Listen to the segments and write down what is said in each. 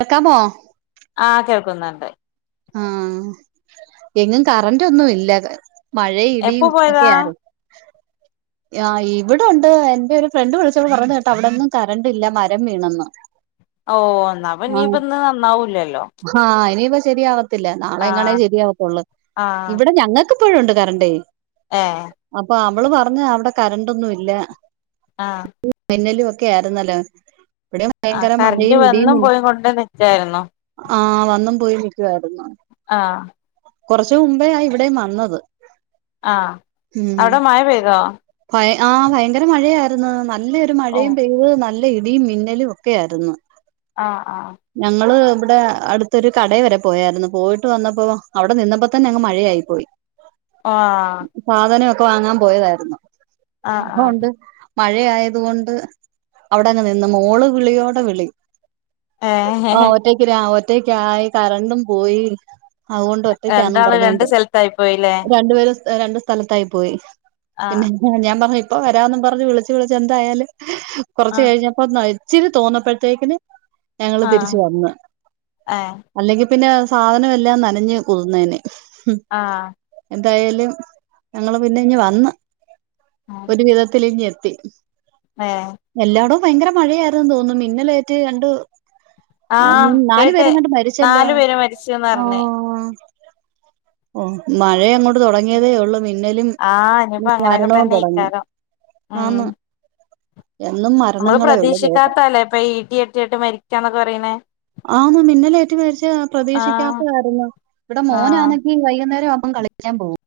പ്പക്കാമോ ആഹ് കേൾക്കുന്നുണ്ട് ആഹ് എങ്ങും കറന്റ് ഒന്നും ഇല്ല മഴെഴ് എപ്പൊ ഇടിയും പോയതാ ഒക്കെയാര് ആഹ് ഇവിടെ ഒണ്ട് എന്റെ ഒരു ഫ്രണ്ട് വിളിച്ചപ്പൊ പറഞ്ഞ് കെട്ടോ അവിടൊന്നും കറണ്ട് ഇല്ല മരം വീണെന്ന് ഓ എന്നപ്പൊ ആഹ് ഇനിയിപ്പ ഇന്ന് നന്നാവൂലല്ലോ ആഹ് ഇനിയിപ്പ ശെരിയാവത്തില്ല നാളെ എങ്ങാണേ ആഹ് ശരിയാവത്തൊള്ള് ആഹ് ഇവിടെ ഞങ്ങ ക്ക്‌ ഇപ്പോഴും ഉണ്ട് കറണ്ടേ ഏ അപ്പൊ അവള് പറഞ്ഞ് അവിടെ കരണ്ടൊന്നും ഇല്ല ആഹ് ഇടി മിന്നലും ഒക്കെ ആയിര്ന്നല്ലോ ഇവിടേം ആഹ് ഭയങ്കര കറന്റ് മഴയും ഇടിയും വന്നും മിന്ന പോയി കൊണ്ട് നിക്കായിരുന്നു ആഹ് വന്നും പോയി നിക്ക്‌വായിരുന്നു ആഹ് കൊറച്ചു മുമ്പേ ഇവിടെയും വന്നത് ആഹ് ഉം അവ്ടെ മഴ പെയ്തോ ഭയ ആഹ് ഭയങ്കര മഴയായിരുന്നു നല്ലെയൊരു ഓ മഴയും പെയ്ത് ഓ ന ല്ല ഇടിയും മിന്നലും ഒക്കെ ആയിരുന്നു ആഹ് ആഹ് ഞങ്ങള് ഇബ്ടെ അടുത്തൊരു കടേയ് വരെ പോയായിരുന്നു പോയിട്ട് വന്നപ്പോഴും അവിടെ നിന്നപ്പൊ തന്നെ അങ്ങ് മഴയായി പോയി ആഹ് സാധനം ഒക്കെ വാങ്ങാൻ പോയതായിരുന്നു ആഹ് അപ്പൊ ആഹ് ഉണ്ട് മഴ ആയതുകൊണ്ട് അവിടെ അങ്ങ് നിന്ന് മോള് വിളിയോട് വിളി ഏഹ് ആഹ് ഒറ്റക്ക് രാ ഒറ്റക്ക് ആയി കറണ്ടും പോയി അതുകൊണ്ട് ഒറ്റക്ക്യാന്നും രണ്ടാള് രണ്ട് പറഞ്ഞോണ്ട് സ്ഥലത്തായി പോയില്ലേ രണ്ടുപേരും സ് എഹ് രണ്ട് സ് സ്ഥലത്തായി പോയി ആഹ് പിന്നെ ഞാൻ പറഞ്ഞു ഇപ്പ വരാന്നും പറഞ്ഞ് വിളിച്ച് വിളിച്ച് എന്തായാലും കൊറച്ചു ആഹ് കഴിഞ്ഞപ്പോത്തിന് ഇച്ചിരി തോന്നപ്പഴത്തേയ്ക്കിന് ഞങ്ങള് ആഹ് തിരിച്ച് വന്ന് ഏഹ് അല്ലെങ്കി പിന്നെ സാധനം എല്ലാം നനഞ്ഞ് കുതിർന്നേനെ ആഹ് എന്തായാലും ഞങ്ങള് പിന്നെ ഇങ്ങ് വന്ന് ഒരു വിധത്തില് ഇങ്ങ് എത്തി ഏഹ് എല്ലാടോം ഭയങ്കര മഴയായിരുന്നുന്ന് തോന്ന്ണ് മിന്നലേറ്റ് രണ്ട് ആഹ് നാലു പേരെങ്ങാണ്ട് മരിച്ചല്ലോ നാലു പേര് മരിച്ചുന്ന് ആഹ് പറഞ്ഞ് ആഹ് ആഹ് ഓ മഴയങ്ങോ ട്ട് തൊടങ്ങിയതേ ഒള്ള് മിന്നലും ആഹ് ഇനിയിപ്പോ അങ്ങനെയൊക്കെ മരണവും തന്നെ തൊടങ്ങി ഇക്കാരം ഉം ആന്ന് എന്നും മ നമ്മള് പ്രതീക്ഷിക്കാത്താല്ലേ ഇപ്പൊ ഈ ഇടി വെട്ടിയിട്ട് മരിക്ക്യാന്നൊക്കെ പറയ്ന്നേ ആന്ന് മിന്നലേറ്റ് മരിച്ചാ ആഹ് പ്രതീക്ഷിക്കാത്തതായിരുന്നു ഇവിടെ ആഹ് മോനാണെങ്കി വൈകുന്നേരം ആവുമ്പം കളി ക്ക്യാൻ പോവും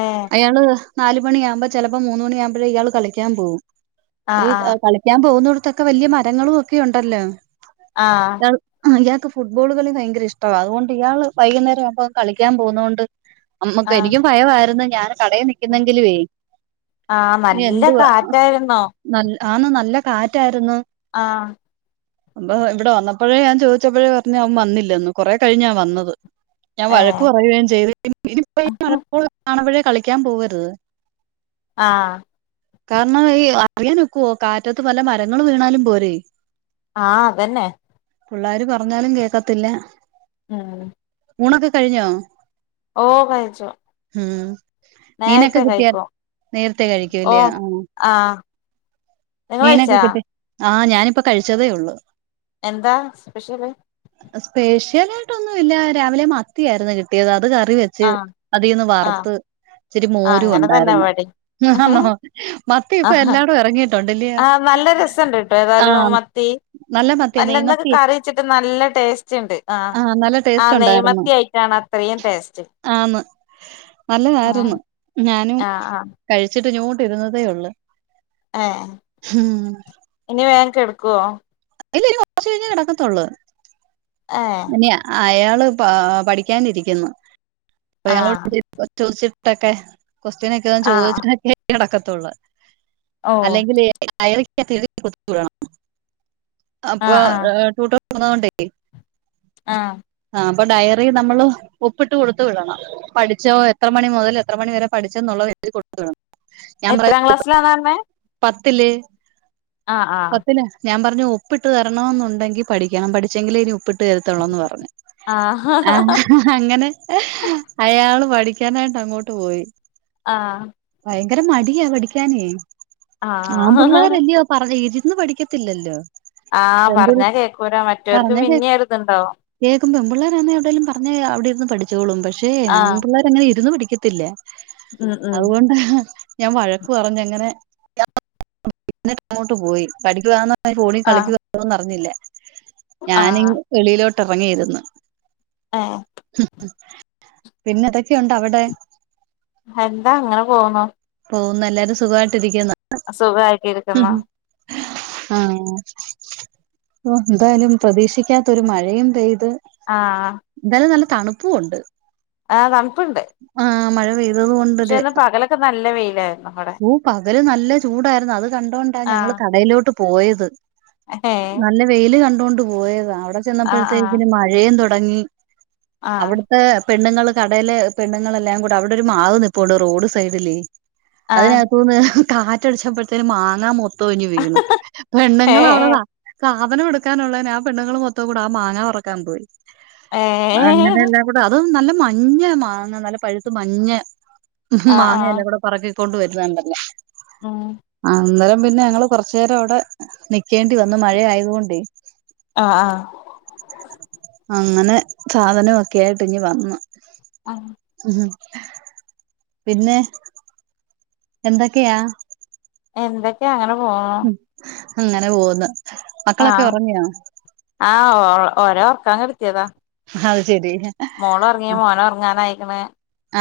ഏഹ് അയാള് നാല് മണിയാവ്മ്പ ചെലപ്പോ മൂന്ന് മണിയാവുമ്പഴേ ഇയാള് കളിക്കാൻ പോവും ആഹ് ഈ ആഹ് കളി ഞാൻ പോവുന്നിട്ത്തൊക്കെ വല്ല്യെ മരങ്ങളും ഒക്കെ ഉണ്ടല്ലോ ആഹ് ഇയാൾ ഇയാൾക്ക് ഫുട്ബോള് കളി ഭയങ്കര ഇഷ്ടമാണ് അതുകൊണ്ട് ഇയാൾ വൈകുന്നേരം ആവുമ്പം കളിക്കാൻ പോകുന്നുകൊണ്ട് അമ്മക്ക ആഹ് എനിക്കും ഭയമായിരുന്നു ഞാൻ കടയിൽ നി ആഹ് എന്നെങ്കിലുവെ ആഹ് ഇനി നല്ല എന്തുവാ കാറ്റായിരുന്നോ ന ആന്നു നല്ല കാറ്റായിരുന്നു ആഹ് അപ്പ ഇവിടെ വന്നപ്പോഴ ഞാൻ ചോദിച്ചപ്പോഴേ പറഞ്ഞ് അവൻ വന്നില്ലന്ന് കുറെ കഴിഞ്ഞാ വന്നത്. ഞാൻ വഴക്ക് ഏഹ് പറയുകയും ചെയ്ത് [unintelligible] കളിക്കാൻ പോവരുത്. ആഹ് കാരണം ഈ അറിയാനിക്കുവോ കാറ്റത്ത് പല മരങ്ങള് വീണാലും പോരേ ആഹ അതന്നെ പിള്ളോര് പറഞ്ഞാലും കേൾക്കത്തില്ല. ഉം ഊണൊക്കെ കഴിഞ്ഞോ? ഓ കഴിച്ചു ഉം മീനൊക്കെ നേരത്തെ കിട്ടിയാ കഴിക്കും നേരത്തെ കഴിക്കൂല്ലെ ആ ആഹാ മീനൊക്കെ കിട്ടി ആഹ് ഞാനിപ്പോ കഴിച്ചതേ ഉള്ളു. എന്താ സ്പെഷ്യല്? സ്പെഷ്യൽ ആയിട്ടൊന്നു ഇല്ല രാവിലെ മത്തിയായിരുന്നു കിട്ടിയത്. അത് കറി വെച്ച ച്ച് ആഹ് അതീന്ന് ആഹ് വറുത്ത് ഇച്ചിരി ആഹ് മോരും അങ്ങനെ തന്നെ ഉണ്ടായിന് ഇവടേം അന്നോ മത്തി ഇപ്പൊ എല്ലാരടും ഇറങ്ങി ആഹ നല്ല രസം ഉണ്ട് കേട്ടോ ഏതായാലും ആഹ് മത്തി നല്ല മത്തിയ അല്ല ഇന്നൊക്കെ നെയ്മത്തി കറിവെച്ചിട്ട് നല്ല ടേസ്റ്റ്ണ്ട്, ആഹ് നല്ല ടേസ്റ്റ് ആഹ് ഉണ്ടായിരുന്നു നെയ്മത്തി ആയിട്ടാണ് അ ത്രയും ടേസ്റ്റ് ആന്ന് നല്ലതായിരുന്നു. ഞാന് ആഹ് ആഹ് കഴിച്ചിട്ട് ങ്ങോട്ടിരുന്നതേ ഉള്ളു. ആഹ ഹാ ഹം ഇനി വേം കെടുക്കുവോ? ഇല്ല ഇനി കൊർച്ച് കഴിഞ്ഞേ കെടക്കത്തൊള്ള് ഏഹ് ഇനി അയാള് പഠിക്കാനിരിക്കുന്നു ഒരാൾ [inaudible] ആഹ് കൊച്ചിലൊക്കെ കൊക്സ്റ്റിനൊക്കെന്ന് ഞാൻ ആഹ് ചോദിച്ചക്കെ കിടക്കത്തുള്ളൂ ഓ അല്ലെങ്കിൽ ഡയറിക്ക് [unintelligible] അകത്ത് കൊടുത്തണം അപ്പൊ ആഹ് ആഹ് തന്നോണ്ടേ ആഹ് ആഹ അപ്പൊ ഡയറി നമ്മള് ഒപ്പിട്ട് കൊടുത് വിടണം പഠിച്ചോ എത്ര മണി മുതൽ എത്ര മണി വരെ പഠിച്ചെന്നുള്ളത് കൊടുത്തുവിടും ഞാൻ പറയാ എത്രാം ക്ലാസ്സിലാന്നാ പറഞ്ഞേ പത്തില്ല് ആഹ് ആഹ് പത്തിന് ഞാൻ പറഞ്ഞു ഒപ്പിട്ട് തരണമ എന്നുണ്ടെങ്കിൽ പഠിക്കണം പഠിച്ചെങ്കിലേ ഇനി ഒപ്പിട്ട് തരതുള്ളു എന്ന് പറഞ് ആഹ് അങ്ങനെ അയാള് പഠിക്കാനായിട്ട് അങ്ങോട്ട് പോയി. ആഹ ഭയങ്കര മടിയാ പടിക്കാനേ ആഹ് ആമ്പള്ളേർ ആഹ് അല്ലെയോ പറഞ്ഞ് ഇരുന്ന് പഠിക്കത്തില്ലല്ലോ ആഹ് പെമ്പിൾ പറഞ്ഞാ കേക്കൂലാ മറ്റവർക്ക് പിന്നെ ഒര്തുണ്ടാവും കേൾക്കും പെൺപിള്ളേർ ആന്നേ എവിടെലും പറഞ് അവിടെ ഇരുന്ന് പഠിച്ചോളും പക്ഷേ ആഹ് ആൺപിള്ളേർ അങ്ങനെ ഇരുന്ന് പഠിക്കത്തില്ല ഉം ഉം അതുകൊണ്ടാ ഞാൻ വഴക്ക് പറഞ്ഞങ്ങനെ [inaudible] അങ്ങോട്ട് പോയി പഠിക്ക ഫോണി ആഹ് കളികുവാന്നോ അഞ്ഞില്ല ഞാനി ആഹ് വെളിയിലോട്ട് ഇറങ്ങിയിരുന്നു ആഹ് പിന്നെതൊക്കെയുണ്ട് അവടെ? എന്താ അങ്ങനെ പോവ്ന്ന് പോകുന്ന എല്ലാരും സുഖമായിട്ടിരിക്കുന്നു. സുഖ ആയിട്ടിരിക്കുന്നു ആഹ മ് എന്തായാലും പ്രതീക്ഷിക്കാത്തൊരു മഴയും പെയ്ത് ആഹ എന്തായാലും നല്ല തണുപ്പും ഉണ്ട് ആഹ തണുപ്പുണ്ട് ആഹ് മഴ പെയും പക്ഷേ, ഇന്ന് പകലൊക്കെ നല്ല വെയിലാരുന്നു. പകല് നല്ല ചൂടായിരുന്നു അത് കണ്ടോൊണ്ടാ ഞങ്ങൾ കടയിലോട്ട് പോയത് ആഹ വെയിയില് കണ്ടുകൊണ്ട് പോയതാണ് അവിടെ ആഹ് ആഹ് ചെന്നപ്പോഴത്തേക്കിന് മഴയും തുടങ്ങി ആഹ് അവിടത്തെ പെണ്ണുങ്ങള് കടേല്ല് പെണ്ണുങ്ങളെല്ലാം കൂട അവിടൊരു മാവ് നിപ്പുണ്ട് റോഡ് സൈഡിലേ ആഹ് അയിനാത്തൂന്ന് കാറ്റടിച്ചപ്പഴ്ത്തേനും മാങ്ങാ മൊത്തം ഇഞ്ഞ് വീണ് പെണ്ണുങ്ങൾ ഏഹ് അവടെതാ സാധനം എടുക്കാനുള്ളതിനെ ആ പെണ്ണുങ്ങൾ മൊത്തം കൂടെ ആ മാങ്ങ പറക്കാൻ പോയി. അങ്ങനെ ഏഹ് എല്ലാം കൂടെ അതും നല്ല മ ഞ്ഞ മാങ്ങ നല്ല പഴ്ത്ത് മഞ്ഞ ആഹ് മാങ്ങ ആഹ് എല്ലാം കൂടെ പറക്കിക്കൊണ്ട് വരുന്നുണ്ടല്ലോ. ഉം അന്നേരം പിന്നെ ഞങ്ങള് കൊറച്ചേരം അവടെ നിക്കേണ്ടി വന്നു മഴ ആയത്കൊണ്ടേയ്. ആഹ് ആഹ് അങ്ങനെ സാധനൊക്കെയായിട്ട് ഇങ്ങ് വന്നു. ആഹ് ഉഹ് പിന്നെ എന്തൊക്കെയാ എന്തൊക്കെ അങ്ങനെ പോണു. അങ്ങനെ പോവ്ന്ന്, മക്കളൊക്കെ ആഹ് ഒറങ്ങിയാ? ആഹ് ഓ ഓരൊർക്കാൻ കെട്ത്ത്യെതാ അഹ്ശെരി മോളർങ്ങി മോനൊർങ്ങാനായിക്ക്ണ്.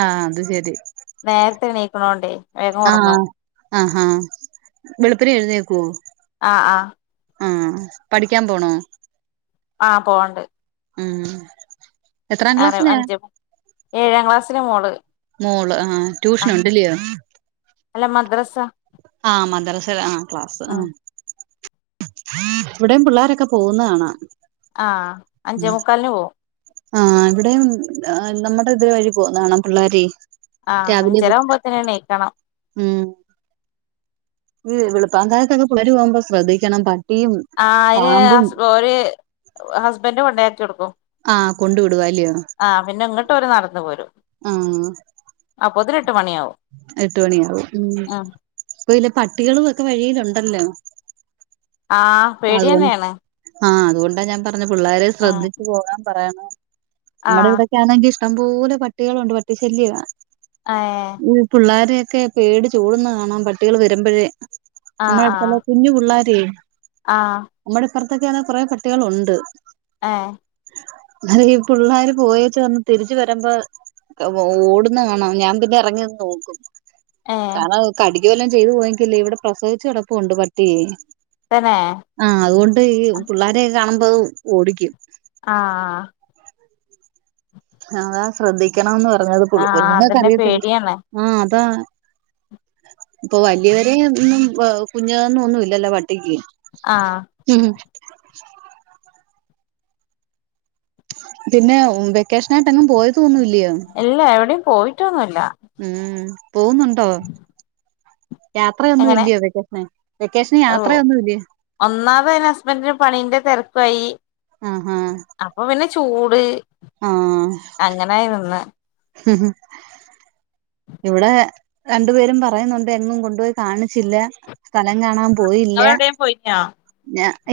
ആഹ് അത് ശെരി നേര്ത്തെണീക്ക്ണോണ്ടേയ് ആഹ ആഹ വെളുപ്പിനെ എഴുന്നേക്കൊ? ആഹ് ആഹ് ഉം പഠിക്കാൻ പോണോ? ആഹ് പോവാണ്ട് ഉം എത്രാം ആറ ക്ലാസ്സിലാ അഞ്ച് ഏഴാം ക്ലാസ്സിലാ മോള് മോള് ആഹ് ട്യൂഷൻ ആഹ് ഉണ്ടില്ലിയോ? അല്ല മദ്രസ ആഹ് മദ്റസ ആഹ് ക്ലാസ് ഉം ആഹ് ഇവടേം പിള്ളോരൊക്കെ പോകുന്നകാണാ ആഹ് അഞ്ചേ മുക്കാലിന് പോവും. ആഹ് ഇവിടേം നമ്മടെ ഇത് വഴി പോന്നാണ് പിള്ളേരെയ് ആഹ് അഞ്ചരാവുമ്പോത്തിന് എണീക്കണം ഉം ഈ വെളുപ്പകാലത്തൊക്കെ പിള്ളേര് പോകുമ്പോ ശ്രദ്ധിക്കണം പട്ടീം ആഹ അയ്ന് ഓര് ഹസ്ബൻഡ് കൊണ്ടയാക്കി കൊടുക്കും ആഹ് കൊണ്ടു വിടുവാല്ലോ ആഹ് പിന്നെ ഇങ്ങട്ട് ഓര് നടന്ന് പോരും ആഹ അപ്പോത്തിനെട്ട് മണ്യാവും എട്ട് മണിയാവും ഉം പ്പൊ ല്ല പട്ടികളും ഒക്കെ വഴിയിലുണ്ടല്ലോ ആഹ് അതുകൊണ്ട് പേടിയന്നെയാണ് ആഹ് അതുകൊണ്ടാ ഞാൻ പറഞ്ഞത് പിള്ളേരെ ഉം ശ്രദ്ധിച്ചു പോകാൻ പറയണം നമ്മടെ ആഹ് ഇവിടെക്കെ ആണെങ്കി ഇഷ്ടംപോലെ പട്ടികളുണ്ട് പട്ടിശല്യവാ ആഹ് ഈ പിള്ളോരെയൊക്കെ പേടിച്ചോട്ന്ന കാണാം പട്ടികൾ വരുമ്പഴേ ആഹ് നമ്മള ആഹ് അടുത്തുള്ള കുഞ്ഞു പിള്ളാരേയ് ആഹ് നമ്മടെപ്പർത്തൊക്കെ ആണെ കുറെ പട്ടികളുണ്ട് ഏഹ് പിള്ളേര് പോയ ച വന്ന് തിരിച്ച വരുമ്പോ ഓടുന്ന കാണം ഞാൻ പിന്നെ ഇറങ്ങിന്ന് നോക്കും ഏഹ് കാരണം കടിക്കുവല്ലാം ചെയ്തു പോയെങ്കല്ലേ ഇവിടെ പ്രസവിച്ചു കെടപ്പുണ്ട് പട്ടിയെ തന്നെ ആഹ് അതുകൊണ്ട് ഈ പിള്ളാരെക്കെ കാണുമ്പോ ഓടിക്കും ആഹ് അതാ ശ്രദ്ധിക്കണംന്ന് പറഞ്ഞത് പു ആഹ് കുഞ്ഞുങ്ങക്ക് അതന്നെ അറിയത്തില്ല പേടിയാണ് ആഹ അതാ പ്പൊ വലിയവരെ ഒന്നും കുഞാന്നൊന്നും ല്ലല്ലോ പട്ടിക്ക് ആഹ ഉം പിന്നെ വെക്കേഷനായിട്ട് എങ്ങും പോയതോന്നുല്ലയോ ഇല്ല എവിടെയും പോയിട്ടൊന്നുല്ല ഉം പോകുന്നുണ്ടോ യാത്രയൊന്നും എങ്ങനെ ഇല്ലയോ വെക്കേഷന് വെക്കേഷന് യാത്രയൊന്നും ഇല്ലയോ ഒന്നാമത അതിന് ഹസ്ബൻറിന് പണിന്റെ തിരക്കായി ആഹ് ആഹ് അപ്പൊ പിന്നെ ചൂട് അങ്ങനെനിന്ന് ഉം ഉം ഇവിടെ രണ്ടു പേരും പറയുന്നുണ്ട് എങ്ങും കൊണ്ടുപോയി കാണിച്ചില്ല സ്ഥലം കാണാൻ പോയില്ല നിങ്ങളെവിടെയും പോയിനോ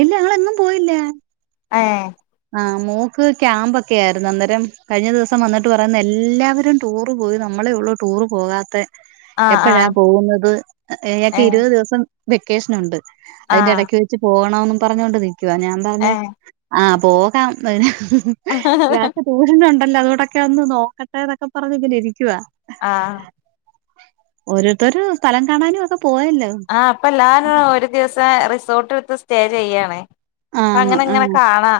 ഇല്ല ഞങ്ങ എങ്ങും പോയില്ല ഏഹ് ആഹ മോക്ക് ക്യാമ്പൊക്കെ ആയിരുന്നു അന്നേരം കഴിഞ്ഞ ദിവസം വന്നിട്ട് പറയുന്ന എല്ലാവരും ടൂറ് പോയി നമ്മളെ ഉള്ളൂ ടൂറ് പോകാത്ത ആഹ് എപ്പഴാ ആഹ് പോകുന്നത് ഇയാക്ക് ഏഹ് ഇരുപത് ദിവസം വെക്കേഷൻ ഉണ്ട് അതിന്റെ ആഹ് ഇടക്ക് വെച്ച് പോകണന്ന് പറഞ്ഞൊണ്ട് നിക്കുവാ ഞാൻ പറഞ്ഞ് ഏഹ് ആഹ പോകാം വരാം ഇയാക്ക് ട്യൂഷൻ ഉണ്ടല്ലോ അതോടൊക്കെ ഒന്ന് നോക്കട്ടെ എന്നൊക്കെ പറഞ്ഞങ്ങനേ ഇരിക്കുവ ആഹ ഓരോരുത്തരു സ്ഥലം കാണാനും ഒക്കെ പോയല്ലോ ആഹ് പ്പല്ലാരും ഒരു ദിവസം റിസോർട്ട് എടുത്ത് സ്റ്റേ ചെയ്യാണ് പ്പ ആന്ന് അങ്ങനെ ഇങ്ങനെ ആഹ് കാണാ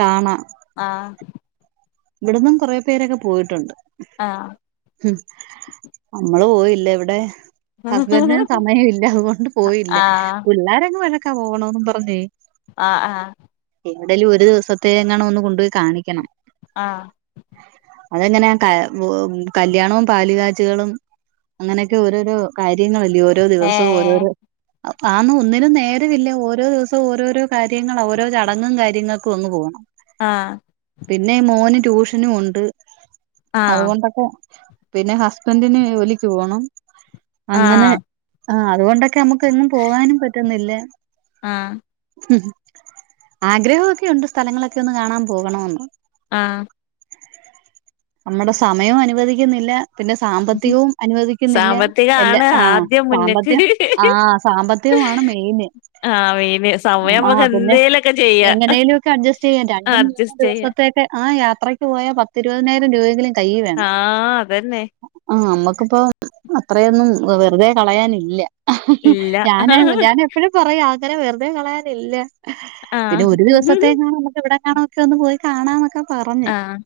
കാണാം ആഹ് ഇവിടന്നും കുറേ പേരൊക്കെ പോയിട്ടുണ്ട് ആഹ് ആഹ് നമ്മള് പോയില്ല ഇവിടെ ഹസ്ബൻഡിനും സമയം ഇല്ല അതുകൊണ്ട് പോയില്ല ആഹ് പിള്ളോരങ്ങ് വഴക്കാ പോകണോന്നും പറഞ്ഞേ ആഹ് ആഹ് എവിടേലും ഒരു ദിവസത്തെ എങ്ങാണ് ഒന്ന് കൊണ്ടുപോയി കാണിക്കണം ആഹ് അതെങ്ങനെയാ കല്യാണവും പാലു കാച്ചലുകളും അങ്ങനെയൊക്കെ ഓരോരോ കാര്യങ്ങളല്ലേ ഓരോ ദിവസവും ഏഹ് ഓരോരോ ആന്ന് ഒന്നിനും നേരമില്ല ഓരോ ദിവസം ഓരോരോ കാര്യങ്ങൾ ഓരോ ചടങ്ങും കാര്യങ്ങൾ ഒന്ന് പോണം ആഹ് പിന്നെ മോന് ട്യൂഷനും പോണ്ട് ആഹ് അതുകൊണ്ടൊക്കെ പിന്നെ ഹസ്ബൻഡിന് ജോലിക്ക് പോണം അങ്ങനെ ആഹ് ആഹ് അതുകൊണ്ടൊക്കെ നമുക്ക് എങ്ങും പോകാനും പറ്റുന്നില്ല. ആഹ്. ഉഹ് ആഗ്രഹമൊക്കെ ഉണ്ട് സ്ഥലങ്ങളൊക്കെ ഒന്ന് കാണാൻ പോകണന്ന് ആഹ് നമ്മുടെ സമയം അനുവദിക്കുന്നില്ല പിന്നെ സാമ്പത്തികവും അനുവദിക്കുന്നില്ല എല്ലാ സാമ്പത്തികാണ് ആഹ് ആദ്യം മുന്ന്ക്ക് സാമ്പത്തികം ആഹ് സാമ്പത്തി സാമ്പത്തികമാണ് മെയിന് ആഹ് മെയിന് സമയം നമുക്ക് ആഹ് പിന്നെ എന്തേലൊക്കെ ചെയ്യാ എങ്ങനേലും ഒക്കെ അഡ്ജസ്റ്റ് ചെയ്യ് രണ്ടും മൂന്നും അഡ്ജസ്റ്റ് ദിവസം ചെയ്യാ ത്തേ ആഹ് യാത്രക്ക് പോയാ പത്തി ഇരുപതിനായിരം രൂപെങ്കിലും ആഹ് അതന്നെ ആഹ് നമ്മക്കിപ്പം അത്രയൊന്നും വെറുതെ കളയാനില്ല ഇല്ല ഞാനായി ഞാന് പ്പോഴും പറയും അങ്ങനെ വെറുതെ കളയാനില്ല പിന്നെ ആഹ് ഒരു ദിവസത്തേ കാണനക്ക് ഇവിടെ കാണ ക്കെ ഒന്ന് പോയി കാണാന്നൊക്കെ പറഞ്ഞ് ആഹ്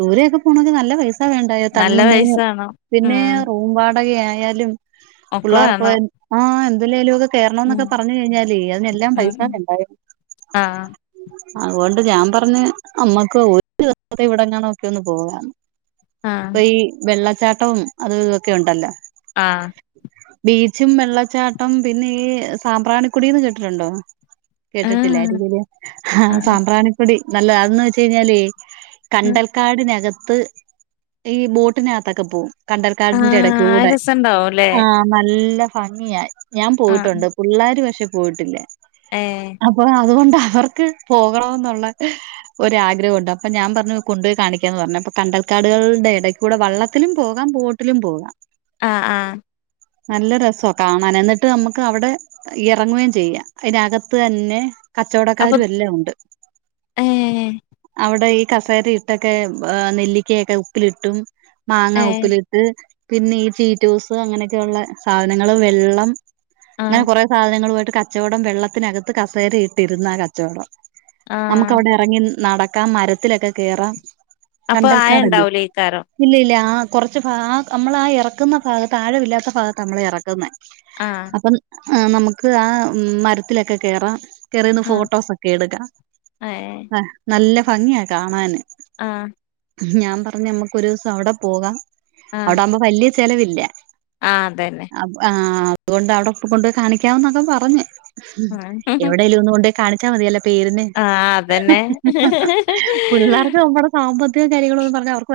ദൂരൊക്കെ പോണെങ്കിൽ നല്ല പൈസ സ വേണ്ടായോ നല്ല തങ്ങുന്നേന് പൈസ വേണം പിന്നെ ഉം റൂം വാടക ആയാലും ഒക്കെ പിള്ളേർക്ക് വേണം ആഹ് എന്തല്ലേലും ലോകത്തു കേറണംന്നൊക്കെ ഉം പറഞ്ഞു കഴിഞ്ഞാലേ അതിനെല്ലാം പൈസ ആഹ് ഉണ്ടായത് ആഹ് അതുകൊണ്ട് ഞാൻ പറഞ് അമ്മക്ക് ഒരു ദിവസത്തെ ഇവിടെങ്ങണോക്കെ ഒന്ന് പോവാന്ന് ആഹ് ഇപ്പൊ ഈ വെള്ളച്ചാട്ടവും അത് ഇതൊക്കെ ഉണ്ടല്ലോ ആഹ് ബീച്ചും വെള്ളച്ചാട്ടം പിന്നെ ഈ സാമ്പ്രാണിക്കുടീന്ന് കേട്ടിട്ടുണ്ടോ ആഹ് ആഹ് കേട്ടിട്ടില്ലായിരിക്കുലെ ആഹ് സാമ്പ്രാണപ്പൊടി നല്ല അതന്ന് വെച്ച് കഴിഞ്ഞാല് ആഹ് കണ്ടൽക്കാടിനകത്ത് ഈ ബോട്ടിനകത്തൊക്കെ പോവും കണ്ടൽക്കാടിന്റെ ഇടേക്ക് ആഹ് ആ കൂടെ രസണ്ടാവുംല്ലേ ആഹ് നല്ല ഭംഗിയായി ഞാൻ ആഹ് പോയിട്ടുണ്ട് പിള്ളേർ പക്ഷെ പോയിട്ടില്ല ഏഹ് അപ്പൊ അതുകൊണ്ട് അവർക്ക് പോകണെന്നുള്ള ഒരു ആഗ്രഹുണ്ട് അപ്പൊ ഞാൻ പറഞ്ഞു കൊണ്ടുപോയി കാണിക്കുക എന്ന് പറഞ്ഞ ഇപ്പൊ കണ്ടൽക്കാടുകളുടെ ഇടക്ക് കൂടെ വള്ളത്തിലും പോകാം ബോട്ടിലും പോകാം ആഹ് ആഹ് നല്ല രസി കാണാൻ എന്നിട്ട് നമ്മുക്ക് അവിടെ ഇറങ്ങുകയും ചെയ്യാം. അയിൻ്റെകത്ത് തന്നെ അപ്പൊ കച്ചവടക്കാരു എല്ലാം ഉണ്ട്. ഏഹ് അവ്ടെ ഈ കസേര ഇ ട്ടൊക്കെ ഏഹ് നെല്ലിക്കേയൊക്കെ ഉപ്പിലിട്ടും, മാങ്ങ ഏഹ് ഉപ്പിലിട്ട് പിന്നെ ഈ ചീറ്റൂസ് അങ്ങനെക്കെയൊള്ള സാധനങ്ങളും, വെള്ളം ഞാൻ ആഹ് കുറെ സാധനങ്ങളുമായിയിട്ട് കച്ചവടം വെള്ളത്തിനകത്ത് കസേര ഇട്ടിരുന്ന് ആ കച്ചവടം... നമ്ക്ക് ആഹ് അവടെ എറങ്ങി നടക്കാം, മരത്തിലൊക്കെ കേറാം. അപ്പൊ ആയ കണ്ടൽക്കാടല്ലെ ഉണ്ടാവൂലേക്കാരം ഇല്ല ഇല്ല ആ കുറച്ച് ഭാഗ ആ നമ്മൾ ഇല്ല, ഇല്ല ആ കൊറച്ച് ഭാ ആ അമ്മളെ ആ ഇറക്കുന്ന ഭാഗത്ത് ആഴവില്ലാത്ത ഭാഗത്താ അമ്മളെ എറക്കുന്നെ. ആഹ് അപ്പം ഏഹ് നമക്ക് ആ മരത്തിലൊക്കെ കേറാം. കേറി നിന്ന് ആഹ് ഫോട്ടോസൊക്കെ എടുക്കാം. ഏഹ് ആഹ് നല്ല ഫംഗിയാ കാണാന്. ആഹ് ഞാ പറഞ് അമ്മക്ക് ഒരൂസം അവ്ടെ പോകാം. ആഹ് അവ്ടാവ്‌മ്പം വല്ല്യ ചെലവില്ല. ആഹ് അതെന്നെ അപ് ആഹ് അത്കൊണ്ട് അവ്ടെ പ്പ് കൊണ്ടോയി കാണിക്കാന്നൊക്കെ പറഞ്ഞ്. ഉം ആഹ് എവിടേലൊന്ന്കൊണ്ടോയി... കാണിച്ചാ മതിയല്ലൊ പേരിന്. അതന്നെ പിള്ളേർക്ക് നമ്മടെ.... സാമ്പത്തിക കാര്യങ്ങളൊന്നും പറഞ്ഞാ അവർക്ക്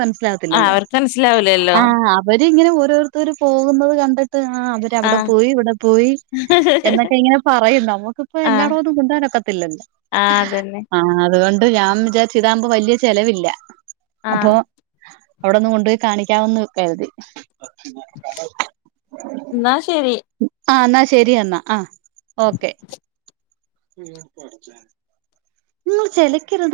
ആഹ് മൻസിലാവത്തില്ലല്ലൊ. അവർക്ക് മനസ്സിലാവൂലല്ലോ ആഹ് വരിങ്ങനെ ഓരോരുത്തര് പോകുന്നത് കണ്ട്ട്ട് ആഹ് അവര് അവ്ടെ ആഹ് പോയി, ഇവ്ടെ പോയി എന്നൊക്കെ ഇങ്ങനെ പറയും. നമുക്കിപ്പൊ ആഹ് എല്ലായിവും ഒന്നും കൊണ്ടോവാൻ ഒക്കത്തില്ലല്ലാ. ആഹ് അതന്നെ ആഹ് അതുകൊണ്ട് ഞാ വിചാര്ച്ച് താവ്‌മ്പൊ വല്ല്യ ചെലവില്ല. അപ്പൊ ആഹ് അവ്ടൊന്ന് കൊണ്ടോയി കാണിക്കാമെന്ന് കര്തി. എന്നാ ശരി ആഹ് ന്നാ ശരിയെന്നാ ആഹ്. ഓക്കെ [unintelligible] ച്ചാ [unintelligible] ചെലക്ക്ണത്.